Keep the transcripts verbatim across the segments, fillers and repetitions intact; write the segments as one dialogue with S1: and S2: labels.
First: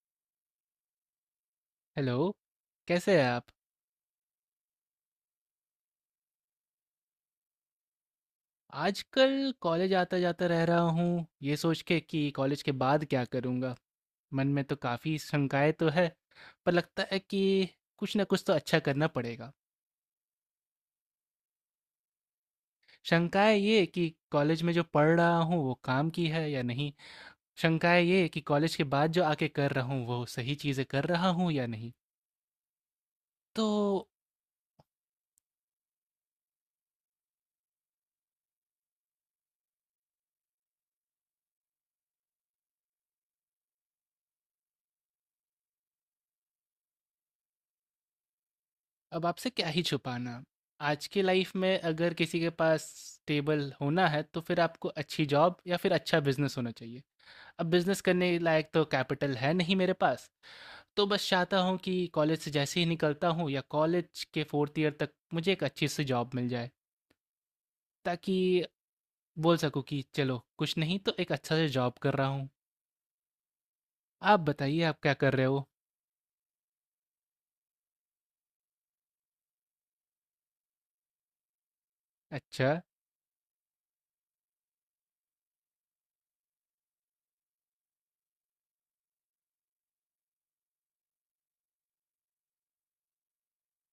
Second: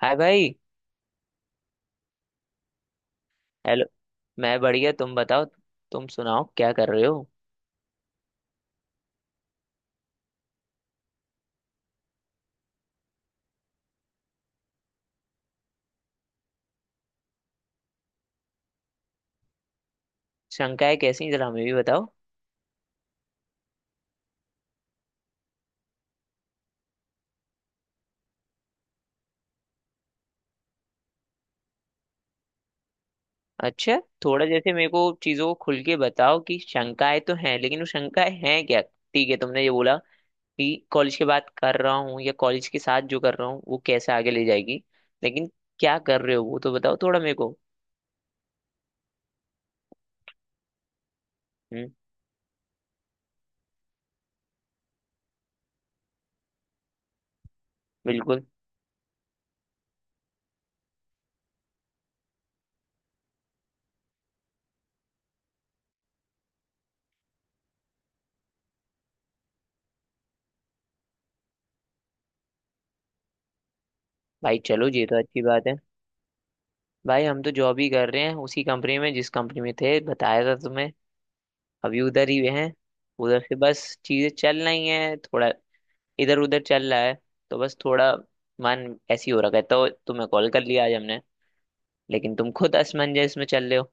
S1: हाय भाई।
S2: हेलो। कैसे हैं आप?
S1: हेलो। मैं बढ़िया, तुम बताओ। तुम सुनाओ क्या कर रहे हो?
S2: आजकल कॉलेज आता जाता रह रहा हूँ ये सोच के कि कॉलेज के बाद क्या करूँगा। मन में तो काफ़ी शंकाएं तो है, पर लगता है कि कुछ ना कुछ तो अच्छा करना पड़ेगा।
S1: शंकाएं कैसी हैं? जरा हमें भी बताओ।
S2: शंकाएं ये कि कॉलेज में जो पढ़ रहा हूँ वो काम की है या नहीं। शंकाएं ये कि कॉलेज के बाद जो आके कर रहा हूँ वो सही चीज़ें कर रहा हूँ या नहीं। तो
S1: अच्छा। थोड़ा जैसे मेरे को चीजों को खुल के बताओ कि शंकाएं तो हैं, लेकिन वो शंकाएं हैं क्या? ठीक है, तुमने ये बोला कि कॉलेज के बाद कर रहा हूँ या कॉलेज के साथ जो कर रहा हूँ वो कैसे आगे ले जाएगी। लेकिन क्या कर रहे हो वो तो बताओ थोड़ा मेरे को।
S2: अब आपसे क्या ही छुपाना। आज की लाइफ़ में
S1: हम्म।
S2: अगर किसी के पास स्टेबल होना है, तो फिर आपको अच्छी जॉब या फिर अच्छा बिज़नेस होना चाहिए। अब बिज़नेस करने
S1: बिल्कुल।
S2: लायक तो कैपिटल है नहीं मेरे पास, तो बस चाहता हूँ कि कॉलेज से जैसे ही निकलता हूँ या कॉलेज के फोर्थ ईयर तक मुझे एक अच्छी सी जॉब मिल जाए, ताकि बोल सकूँ कि चलो, कुछ नहीं तो एक अच्छा सा जॉब कर रहा हूँ। आप
S1: भाई
S2: बताइए,
S1: चलो,
S2: आप
S1: ये
S2: क्या
S1: तो
S2: कर
S1: अच्छी
S2: रहे हो?
S1: बात है। भाई, हम तो जॉब ही कर रहे हैं उसी कंपनी में, जिस कंपनी में थे, बताया था तुम्हें। अभी उधर ही
S2: अच्छा।
S1: हैं। उधर से बस चीजें चल रही हैं, थोड़ा इधर उधर चल रहा है। तो बस थोड़ा मन ऐसी हो रखा है तो तुम्हें कॉल कर लिया आज हमने। लेकिन तुम खुद असमंजस में चल रहे हो।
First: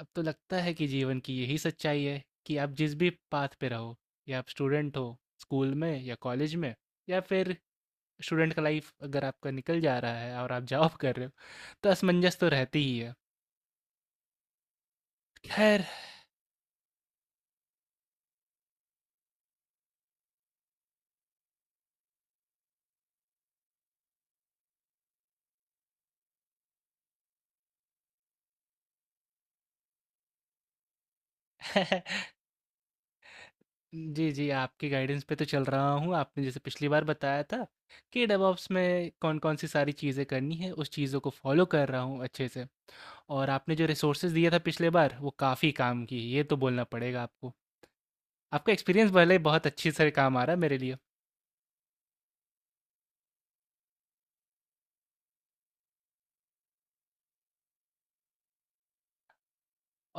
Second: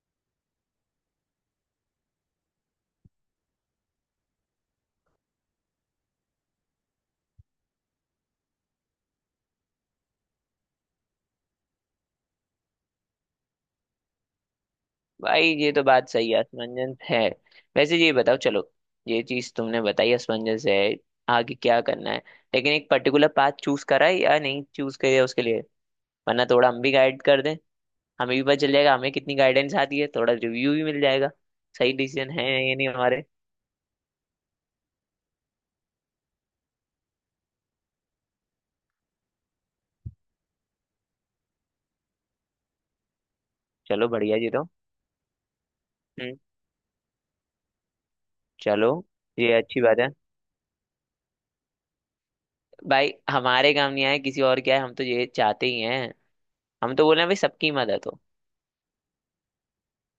S2: अब तो लगता है कि जीवन की यही सच्चाई है कि आप जिस भी पाथ पे रहो, या आप स्टूडेंट हो स्कूल में या कॉलेज में, या फिर स्टूडेंट का लाइफ अगर आपका निकल जा रहा है और आप जॉब कर रहे हो, तो असमंजस तो रहती ही है।
S1: भाई, ये तो
S2: खैर।
S1: बात सही है, असमंजस है। वैसे ये बताओ चलो, ये चीज तुमने बताई असमंजस है, आगे क्या करना है। लेकिन एक पर्टिकुलर पाथ चूज करा है या नहीं चूज करा उसके लिए? वरना थोड़ा हम भी गाइड कर दें। हमें भी पता चल जाएगा हमें कितनी गाइडेंस आती है, थोड़ा रिव्यू भी मिल जाएगा सही डिसीजन है या नहीं हमारे।
S2: जी जी, आपके गाइडेंस पे तो चल रहा हूँ। आपने जैसे पिछली बार बताया था कि डेवऑप्स में कौन कौन सी सारी चीज़ें करनी है, उस चीज़ों को फॉलो कर रहा हूँ अच्छे से। और आपने जो
S1: चलो
S2: रिसोर्सेज
S1: बढ़िया जी
S2: दिया था
S1: तो।
S2: पिछले बार, वो काफ़ी काम की,
S1: हम्म।
S2: ये तो बोलना पड़ेगा आपको। आपका
S1: चलो,
S2: एक्सपीरियंस भले ही
S1: ये
S2: बहुत
S1: अच्छी
S2: अच्छे
S1: बात है।
S2: से काम आ रहा है मेरे लिए।
S1: भाई हमारे काम नहीं आए किसी और क्या है, हम तो ये चाहते ही हैं। हम तो बोल रहे हैं भाई, सबकी मदद हो।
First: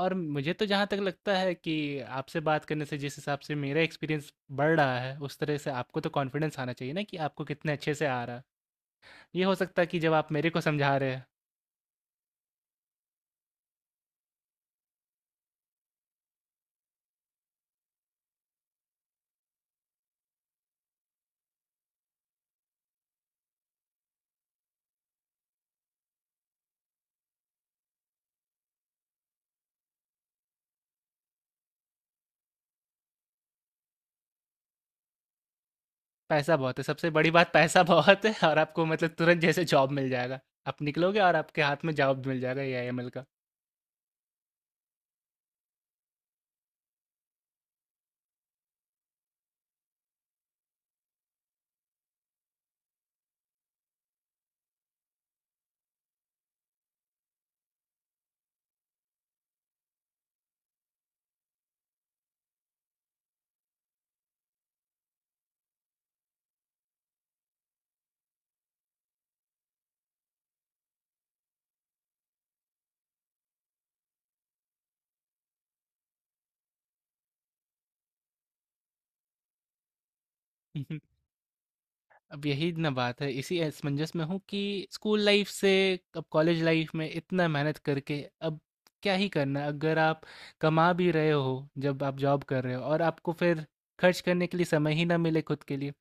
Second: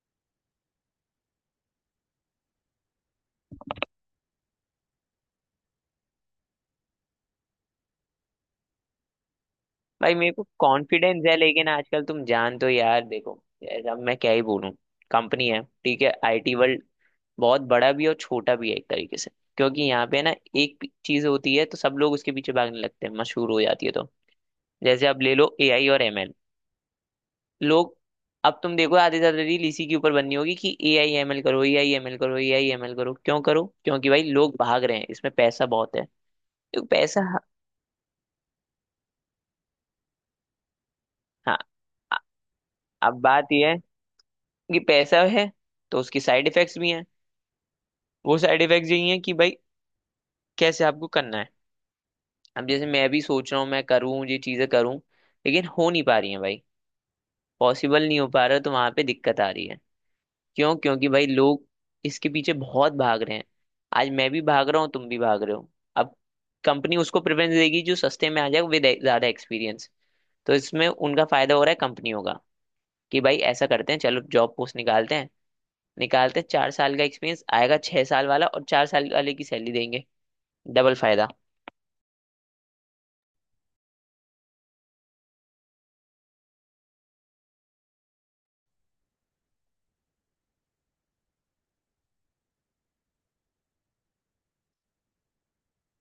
S2: और मुझे तो जहाँ तक लगता है कि आपसे बात करने से जिस हिसाब से मेरा एक्सपीरियंस बढ़ रहा है, उस तरह से आपको तो कॉन्फिडेंस आना चाहिए ना कि आपको कितने अच्छे से आ रहा है। ये हो सकता है कि जब
S1: भाई,
S2: आप
S1: मेरे को
S2: मेरे को समझा रहे
S1: कॉन्फिडेंस
S2: हैं।
S1: है, लेकिन आजकल तुम जान तो यार, देखो यार, अब मैं क्या ही बोलूं। कंपनी है ठीक है, आई टी वर्ल्ड बहुत बड़ा भी है और छोटा भी है एक तरीके से। क्योंकि यहाँ पे ना, एक चीज होती है तो सब लोग उसके पीछे भागने लगते हैं, मशहूर हो जाती है। तो जैसे अब ले लो ए आई और एम एल। लोग, अब तुम देखो आधे से ज्यादा रील इसी के ऊपर बननी होगी कि ए आई एम एल करो, ए आई एम एल करो, ए आई एम एल करो। क्यों करो? क्योंकि भाई लोग भाग रहे हैं, इसमें पैसा बहुत है।
S2: पैसा बहुत है,
S1: तो
S2: सबसे
S1: पैसा।
S2: बड़ी बात पैसा बहुत है, और आपको मतलब तुरंत जैसे जॉब मिल जाएगा। आप निकलोगे और
S1: हाँ।
S2: आपके हाथ में
S1: अ-
S2: जॉब मिल जाएगा ए आई एम एल
S1: अब बात यह है कि पैसा है तो उसकी साइड इफेक्ट्स भी हैं। वो साइड इफेक्ट्स यही हैं कि भाई, कैसे आपको करना है। अब जैसे मैं भी सोच रहा हूँ मैं करूँ, ये चीजें करूँ, लेकिन हो नहीं पा रही है भाई। पॉसिबल नहीं हो पा रहा, तो वहां पे दिक्कत आ रही है। क्यों? क्योंकि भाई लोग इसके पीछे बहुत भाग रहे हैं। आज मैं भी भाग रहा हूँ, तुम भी भाग रहे हो। अब कंपनी उसको प्रेफरेंस देगी जो सस्ते में आ जाए विद ज्यादा एक्सपीरियंस। तो इसमें उनका फायदा हो रहा है कंपनियों का। कि भाई ऐसा करते हैं चलो जॉब पोस्ट निकालते हैं। निकालते हैं चार साल का एक्सपीरियंस, आएगा छह साल वाला और चार साल वाले की सैलरी देंगे।
S2: का।
S1: डबल फायदा।
S2: अब यही ना बात है, इसी असमंजस में हूँ कि स्कूल लाइफ से अब कॉलेज लाइफ में इतना मेहनत करके अब क्या ही करना अगर आप कमा भी रहे हो, जब आप जॉब कर रहे हो और आपको फिर खर्च करने के लिए समय ही ना मिले खुद के लिए।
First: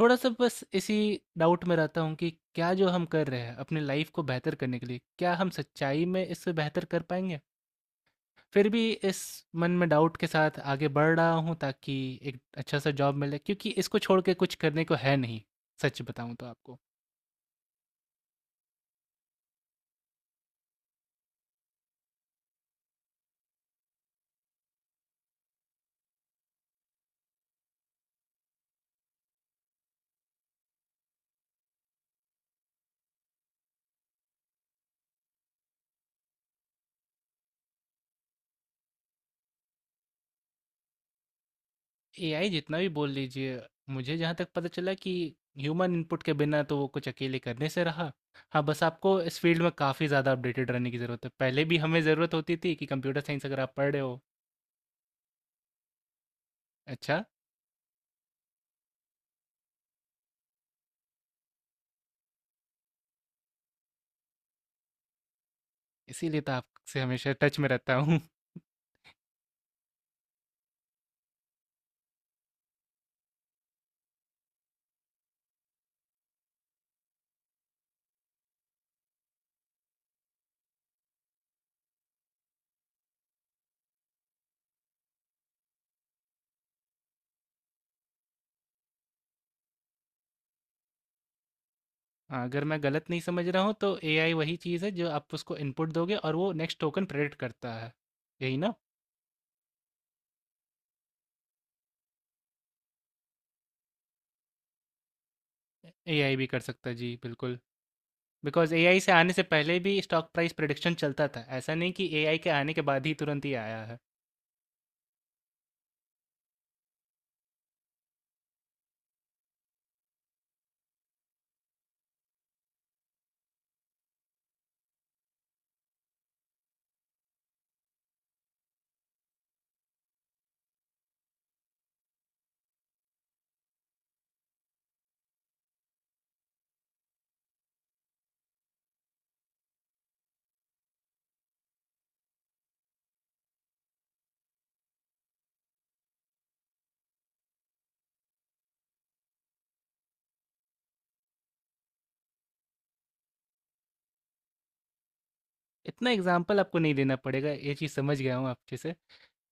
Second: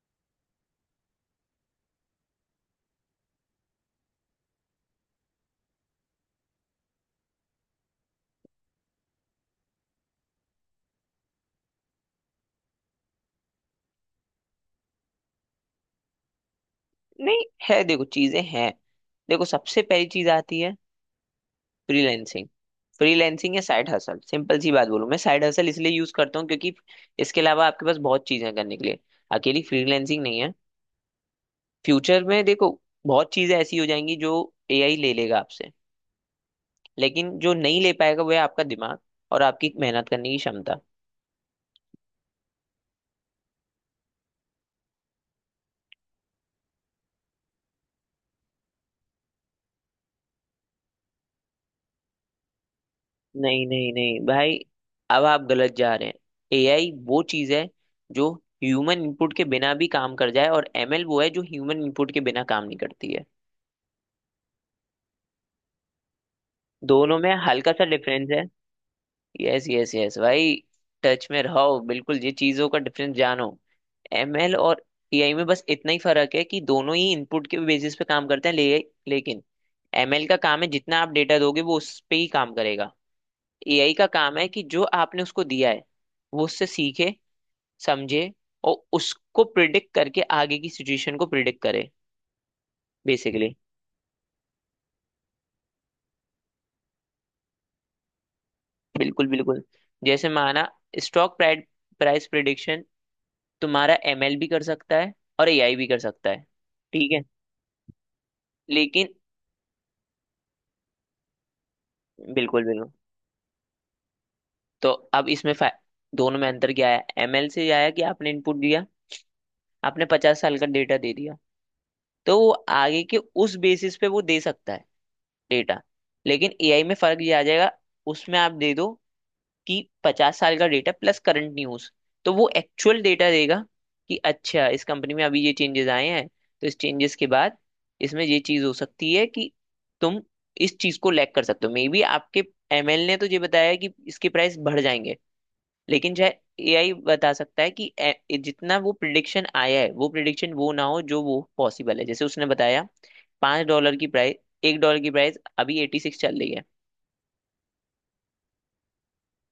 S2: थोड़ा सा बस इसी डाउट में रहता हूँ कि क्या जो हम कर रहे हैं अपने लाइफ को बेहतर करने के लिए, क्या हम सच्चाई में इससे बेहतर कर पाएंगे? फिर भी इस मन में डाउट के साथ आगे बढ़ रहा हूँ ताकि एक अच्छा सा जॉब मिले, क्योंकि इसको छोड़ के कुछ करने को है नहीं, सच बताऊं तो आपको।
S1: नहीं है, देखो चीजें हैं। देखो सबसे पहली चीज आती है, फ्रीलैंसिंग। फ्रीलैंसिंग या साइड हसल, सिंपल सी बात बोलूं, मैं साइड हसल इसलिए यूज करता हूँ क्योंकि इसके अलावा आपके पास बहुत चीजें हैं करने के लिए, अकेली फ्रीलैंसिंग नहीं है। फ्यूचर में देखो, बहुत चीजें ऐसी हो जाएंगी जो ए आई ले लेगा आपसे, लेकिन जो नहीं ले पाएगा वो है आपका दिमाग और आपकी मेहनत करने की क्षमता।
S2: एआई जितना भी बोल लीजिए, मुझे जहाँ तक पता चला कि ह्यूमन इनपुट के बिना तो वो कुछ अकेले करने से रहा। हाँ, बस आपको इस फील्ड में काफ़ी ज़्यादा अपडेटेड रहने की ज़रूरत है। पहले भी हमें ज़रूरत होती थी कि कंप्यूटर साइंस अगर
S1: नहीं
S2: आप पढ़
S1: नहीं
S2: रहे हो।
S1: नहीं भाई, अब आप गलत जा रहे हैं। ए आई वो
S2: अच्छा।
S1: चीज है जो ह्यूमन इनपुट के बिना भी काम कर जाए और एम एल वो है जो ह्यूमन इनपुट के बिना काम नहीं करती है।
S2: इसीलिए तो आपसे
S1: दोनों
S2: हमेशा
S1: में
S2: टच में
S1: हल्का सा
S2: रहता हूँ।
S1: डिफरेंस है। यस यस यस भाई, टच में रहो, बिल्कुल ये चीजों का डिफरेंस जानो। एम एल और टी आई में बस इतना ही फर्क है कि दोनों ही इनपुट के बेसिस पे काम करते हैं, ले, लेकिन एम एल का काम है जितना आप डेटा दोगे वो उस पे ही काम करेगा। ए आई का काम है कि जो आपने उसको दिया है वो उससे सीखे, समझे, और उसको प्रिडिक्ट करके आगे की सिचुएशन को प्रिडिक्ट करे।
S2: हाँ, अगर मैं गलत नहीं समझ
S1: बेसिकली।
S2: रहा हूँ तो एआई वही चीज़ है जो आप उसको इनपुट दोगे और वो नेक्स्ट टोकन प्रेडिक्ट करता है। यही ना?
S1: बिल्कुल बिल्कुल। जैसे माना स्टॉक प्राइस, तुम्हारा एम एल भी कर सकता है और ए आई भी कर सकता
S2: एआई
S1: है।
S2: भी कर सकता है जी,
S1: ठीक है।
S2: बिल्कुल। बिकॉज एआई
S1: लेकिन
S2: से आने से पहले भी स्टॉक प्राइस प्रिडिक्शन चलता था, ऐसा नहीं कि एआई के
S1: बिल्कुल
S2: आने के
S1: बिल्कुल।
S2: बाद ही तुरंत ही आया है।
S1: तो अब इसमें फा- दोनों में अंतर क्या है? एम एल से आया कि आपने इनपुट दिया, आपने पचास साल का डेटा दे दिया तो वो आगे के उस बेसिस पे वो दे सकता है डेटा। लेकिन ए आई में फर्क ये आ जाएगा। उसमें आप दे दो कि पचास साल का डेटा प्लस करंट न्यूज, तो वो एक्चुअल डेटा देगा कि अच्छा इस कंपनी में अभी ये चेंजेस आए हैं तो इस चेंजेस के बाद इसमें ये चीज हो सकती है कि तुम इस चीज को लैग कर सकते हो। मे बी आपके एम एल ने तो ये बताया है कि इसके प्राइस बढ़ जाएंगे। लेकिन चाहे ए आई बता सकता है कि ए- जितना वो प्रिडिक्शन आया है वो प्रिडिक्शन वो ना हो जो वो पॉसिबल है। जैसे उसने बताया पांच डॉलर की प्राइस, एक डॉलर की प्राइस अभी एटी
S2: इतना
S1: सिक्स चल रही
S2: एग्जाम्पल
S1: है।
S2: आपको नहीं देना पड़ेगा, ये चीज़ समझ गया हूँ आपके से।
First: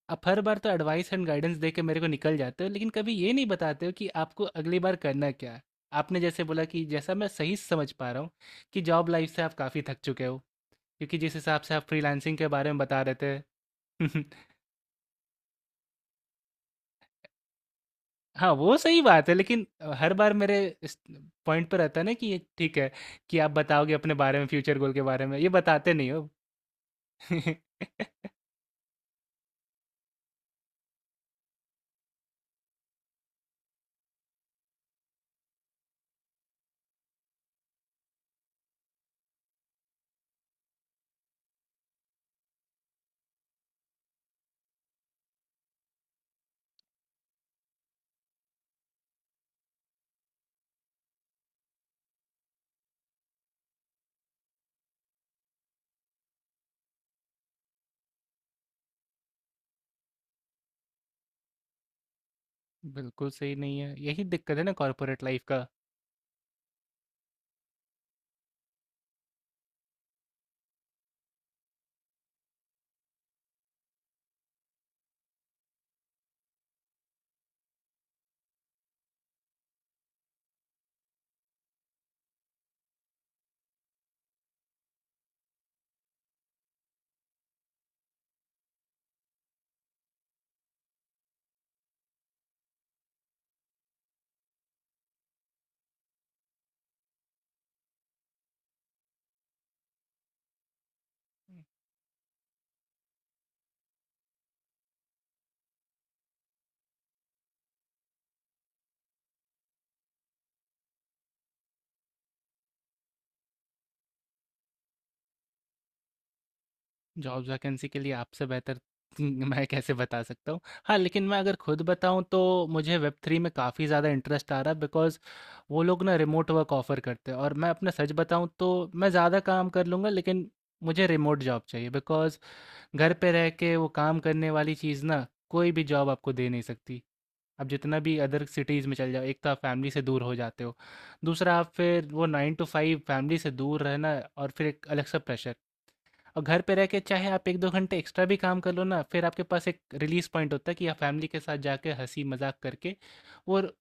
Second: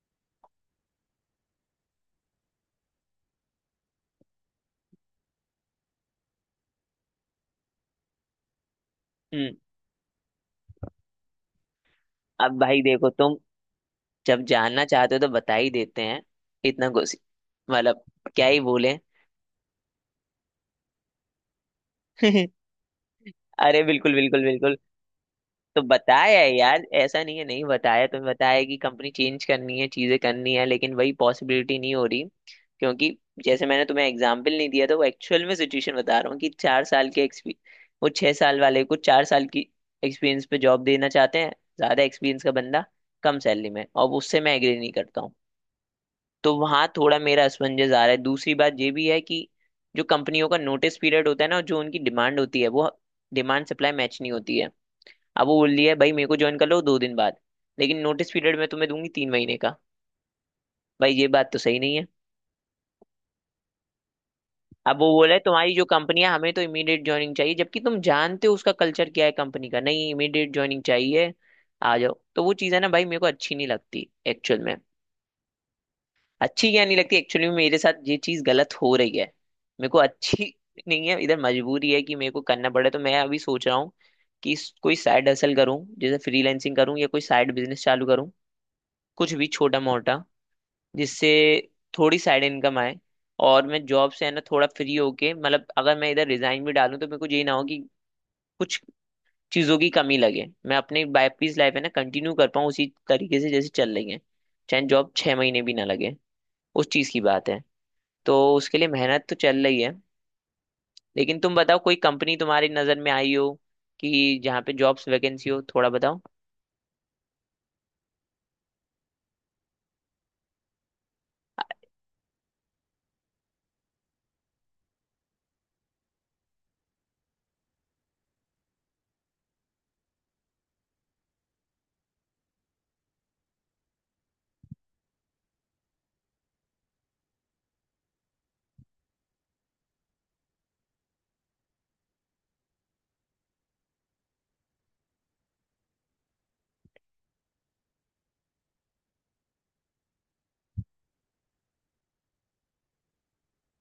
S2: आप हर बार तो एडवाइस एंड गाइडेंस दे के मेरे को निकल जाते हो, लेकिन कभी ये नहीं बताते हो कि आपको अगली बार करना क्या है। आपने जैसे बोला कि जैसा मैं सही समझ पा रहा हूँ कि जॉब लाइफ से
S1: हम्म।
S2: आप काफ़ी थक चुके हो, क्योंकि जिस हिसाब से आप फ्रीलांसिंग के
S1: अब
S2: बारे में
S1: भाई
S2: बता
S1: देखो,
S2: रहे
S1: तुम
S2: थे।
S1: जब जानना चाहते हो तो बता ही देते हैं इतना कुछ, मतलब क्या
S2: हाँ,
S1: ही
S2: वो
S1: बोले।
S2: सही बात है, लेकिन हर बार मेरे इस पॉइंट पर रहता है ना कि ये ठीक है कि आप
S1: अरे
S2: बताओगे अपने
S1: बिल्कुल
S2: बारे
S1: बिल्कुल
S2: में, फ्यूचर
S1: बिल्कुल।
S2: गोल के बारे में ये
S1: तो
S2: बताते नहीं हो।
S1: बताया है यार, ऐसा नहीं है नहीं बताया तुम्हें, बताया कि कंपनी चेंज करनी है, चीजें करनी है, लेकिन वही पॉसिबिलिटी नहीं हो रही। क्योंकि जैसे मैंने तुम्हें एग्जाम्पल नहीं दिया था, वो एक्चुअल में सिचुएशन बता रहा हूँ कि चार साल के एक्सपीरियंस, वो छह साल वाले को चार साल की एक्सपीरियंस पे जॉब देना चाहते हैं। ज्यादा एक्सपीरियंस का बंदा कम सैलरी में, और उससे मैं एग्री नहीं करता हूँ। तो वहां थोड़ा मेरा असमंजस आ रहा है। दूसरी बात ये भी है कि जो कंपनियों का नोटिस पीरियड होता है ना और जो उनकी डिमांड होती है, वो डिमांड सप्लाई मैच नहीं होती है। अब वो बोल दिया है भाई मेरे को ज्वाइन कर लो दो दिन बाद, लेकिन नोटिस पीरियड में तुम्हें दूंगी तीन महीने का। भाई ये बात तो सही नहीं है।
S2: बिल्कुल सही नहीं है, यही दिक्कत है ना
S1: अब वो
S2: कॉर्पोरेट
S1: बोला है
S2: लाइफ का।
S1: तुम्हारी जो कंपनी है हमें तो इमीडिएट ज्वाइनिंग चाहिए, जबकि तुम जानते हो उसका कल्चर क्या है कंपनी का, नहीं इमीडिएट ज्वाइनिंग चाहिए आ जाओ। तो वो चीज़ है ना भाई, मेरे को अच्छी नहीं लगती एक्चुअल में। अच्छी क्या नहीं लगती, एक्चुअली मेरे साथ ये चीज गलत हो रही है। मेरे को अच्छी नहीं है। इधर मजबूरी है कि मेरे को करना पड़े, तो मैं अभी सोच रहा हूँ कि इस- कोई साइड हसल करूँ जैसे फ्रीलैंसिंग करूँ या कोई साइड बिजनेस चालू करूँ, कुछ भी छोटा मोटा, जिससे थोड़ी साइड इनकम आए। और मैं जॉब से है ना थोड़ा फ्री होके, मतलब अगर मैं इधर रिजाइन भी डालूँ तो मेरे को ये ना हो कि कुछ चीजों की कमी लगे, मैं अपनी वाइफ लाइफ है ना कंटिन्यू कर पाऊँ उसी तरीके से जैसे चल रही है। चाहे जॉब छह महीने भी ना लगे, उस चीज की बात है। तो उसके लिए मेहनत तो चल रही है। लेकिन तुम बताओ कोई कंपनी तुम्हारी नज़र में आई हो कि जहाँ पे जॉब्स वैकेंसी हो, थोड़ा बताओ।
S2: जॉब्स वैकेंसी के लिए आपसे बेहतर मैं कैसे बता सकता हूँ? हाँ, लेकिन मैं अगर खुद बताऊँ तो मुझे वेब थ्री में काफ़ी ज़्यादा इंटरेस्ट आ रहा है, बिकॉज़ वो लोग ना रिमोट वर्क ऑफर करते हैं। और मैं अपना सच बताऊँ तो मैं ज़्यादा काम कर लूँगा, लेकिन मुझे रिमोट जॉब चाहिए, बिकॉज़ घर पे रह के वो काम करने वाली चीज़ ना कोई भी जॉब आपको दे नहीं सकती। आप जितना भी अदर सिटीज़ में चल जाओ, एक तो आप फैमिली से दूर हो जाते हो, दूसरा आप फिर वो नाइन टू फाइव, फैमिली से दूर रहना, और फिर एक अलग सा प्रेशर। और घर पे रह के चाहे आप एक दो घंटे एक्स्ट्रा भी काम कर लो ना, फिर आपके पास एक रिलीज़ पॉइंट होता है कि आप फैमिली के साथ जाके हँसी-मज़ाक करके और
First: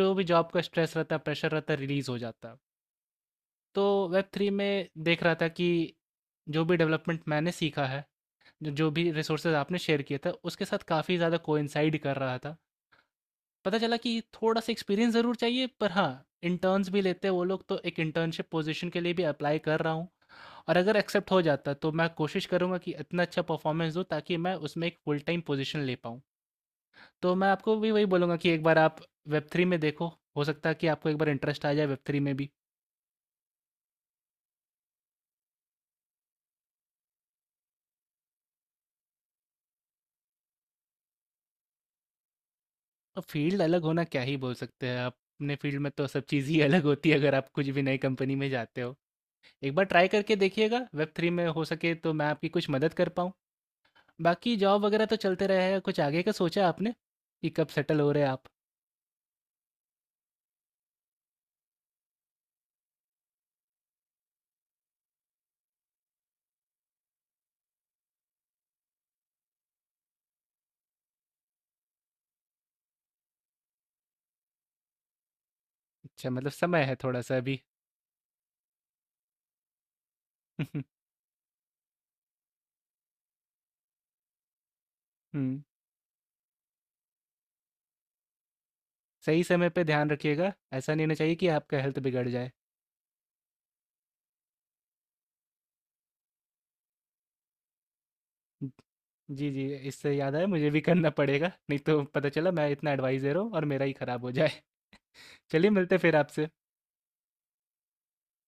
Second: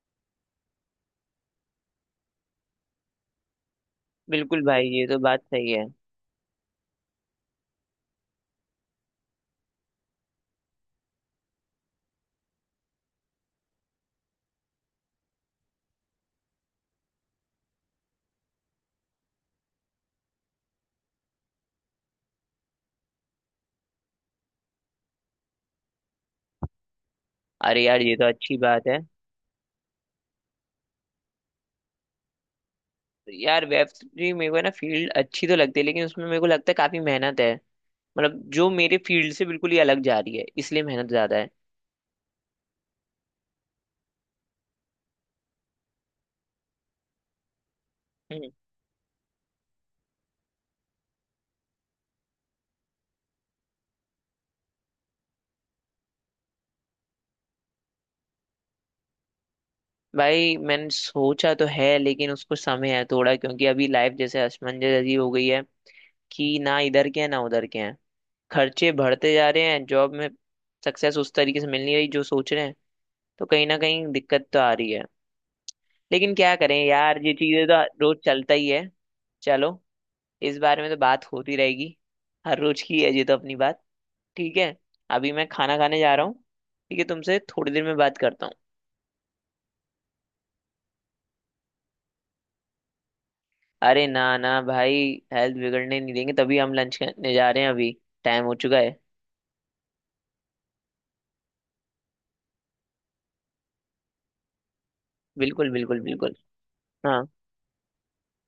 S2: जो भी जॉब का स्ट्रेस रहता है, प्रेशर रहता है, रिलीज़ हो जाता है। तो वेब थ्री
S1: बिल्कुल
S2: में
S1: भाई, ये तो
S2: देख रहा
S1: बात
S2: था कि
S1: सही है।
S2: जो भी डेवलपमेंट मैंने सीखा है, ज जो भी रिसोर्सेज़ आपने शेयर किए थे, उसके साथ काफ़ी ज़्यादा कोइंसाइड कर रहा था। पता चला कि थोड़ा-सा एक्सपीरियंस ज़रूर चाहिए, पर हाँ, इंटर्न्स भी लेते हैं वो लोग, तो एक इंटर्नशिप पोज़ीशन के लिए भी अप्लाई कर रहा हूँ। और अगर एक्सेप्ट हो जाता तो मैं कोशिश करूँगा कि इतना अच्छा परफॉर्मेंस दूँ ताकि मैं उसमें एक फुल टाइम पोजीशन ले पाऊँ। तो मैं आपको
S1: अरे
S2: भी
S1: यार,
S2: वही
S1: ये तो
S2: बोलूँगा कि
S1: अच्छी
S2: एक बार
S1: बात है।
S2: आप वेब थ्री में देखो, हो सकता है कि आपको एक बार इंटरेस्ट आ जाए वेब थ्री में भी।
S1: यार वेब थ्री मेरे को है ना फील्ड अच्छी तो लगती है, लेकिन उसमें मेरे को लगता है काफी मेहनत है। मतलब जो मेरे फील्ड से बिल्कुल ही अलग जा रही है, इसलिए मेहनत ज्यादा है।
S2: और फील्ड अलग होना क्या ही बोल सकते हैं आप, अपने फील्ड में तो सब चीज़ ही अलग होती है अगर आप कुछ भी नई कंपनी में
S1: हम्म।
S2: जाते हो। एक बार ट्राई करके देखिएगा, वेब थ्री में हो सके तो मैं आपकी कुछ मदद कर पाऊँ। बाकी जॉब वगैरह तो चलते रहेगा, कुछ आगे का सोचा आपने? कि कब सेटल हो रहे हैं आप?
S1: भाई मैंने सोचा तो है, लेकिन उसको समय है थोड़ा, क्योंकि अभी लाइफ जैसे असमंजस जैसी हो गई है कि ना इधर के हैं ना उधर के हैं। खर्चे बढ़ते जा रहे हैं, जॉब में सक्सेस उस तरीके से मिल नहीं रही जो सोच रहे हैं, तो कहीं ना कहीं दिक्कत तो आ रही है।
S2: अच्छा,
S1: लेकिन
S2: मतलब
S1: क्या करें
S2: समय है
S1: यार, ये
S2: थोड़ा-सा अभी।
S1: चीजें तो रोज चलता ही है। चलो, इस बारे में तो बात होती रहेगी, हर रोज की है ये तो अपनी बात। ठीक है, अभी मैं
S2: हुँ।
S1: खाना खाने जा रहा हूँ। ठीक है, तुमसे थोड़ी देर में बात करता हूँ।
S2: सही समय पे ध्यान रखिएगा, ऐसा नहीं होना चाहिए कि आपका हेल्थ बिगड़ जाए।
S1: अरे ना ना भाई, हेल्थ बिगड़ने नहीं देंगे तभी हम लंच करने जा रहे हैं अभी, टाइम हो चुका है।
S2: जी, जी, इससे याद आया, मुझे भी करना पड़ेगा, नहीं तो पता चला मैं इतना एडवाइस दे रहा हूँ और मेरा ही खराब हो जाए। चलिए,
S1: बिल्कुल
S2: मिलते हैं
S1: बिल्कुल
S2: फिर
S1: बिल्कुल।
S2: आपसे।
S1: हाँ।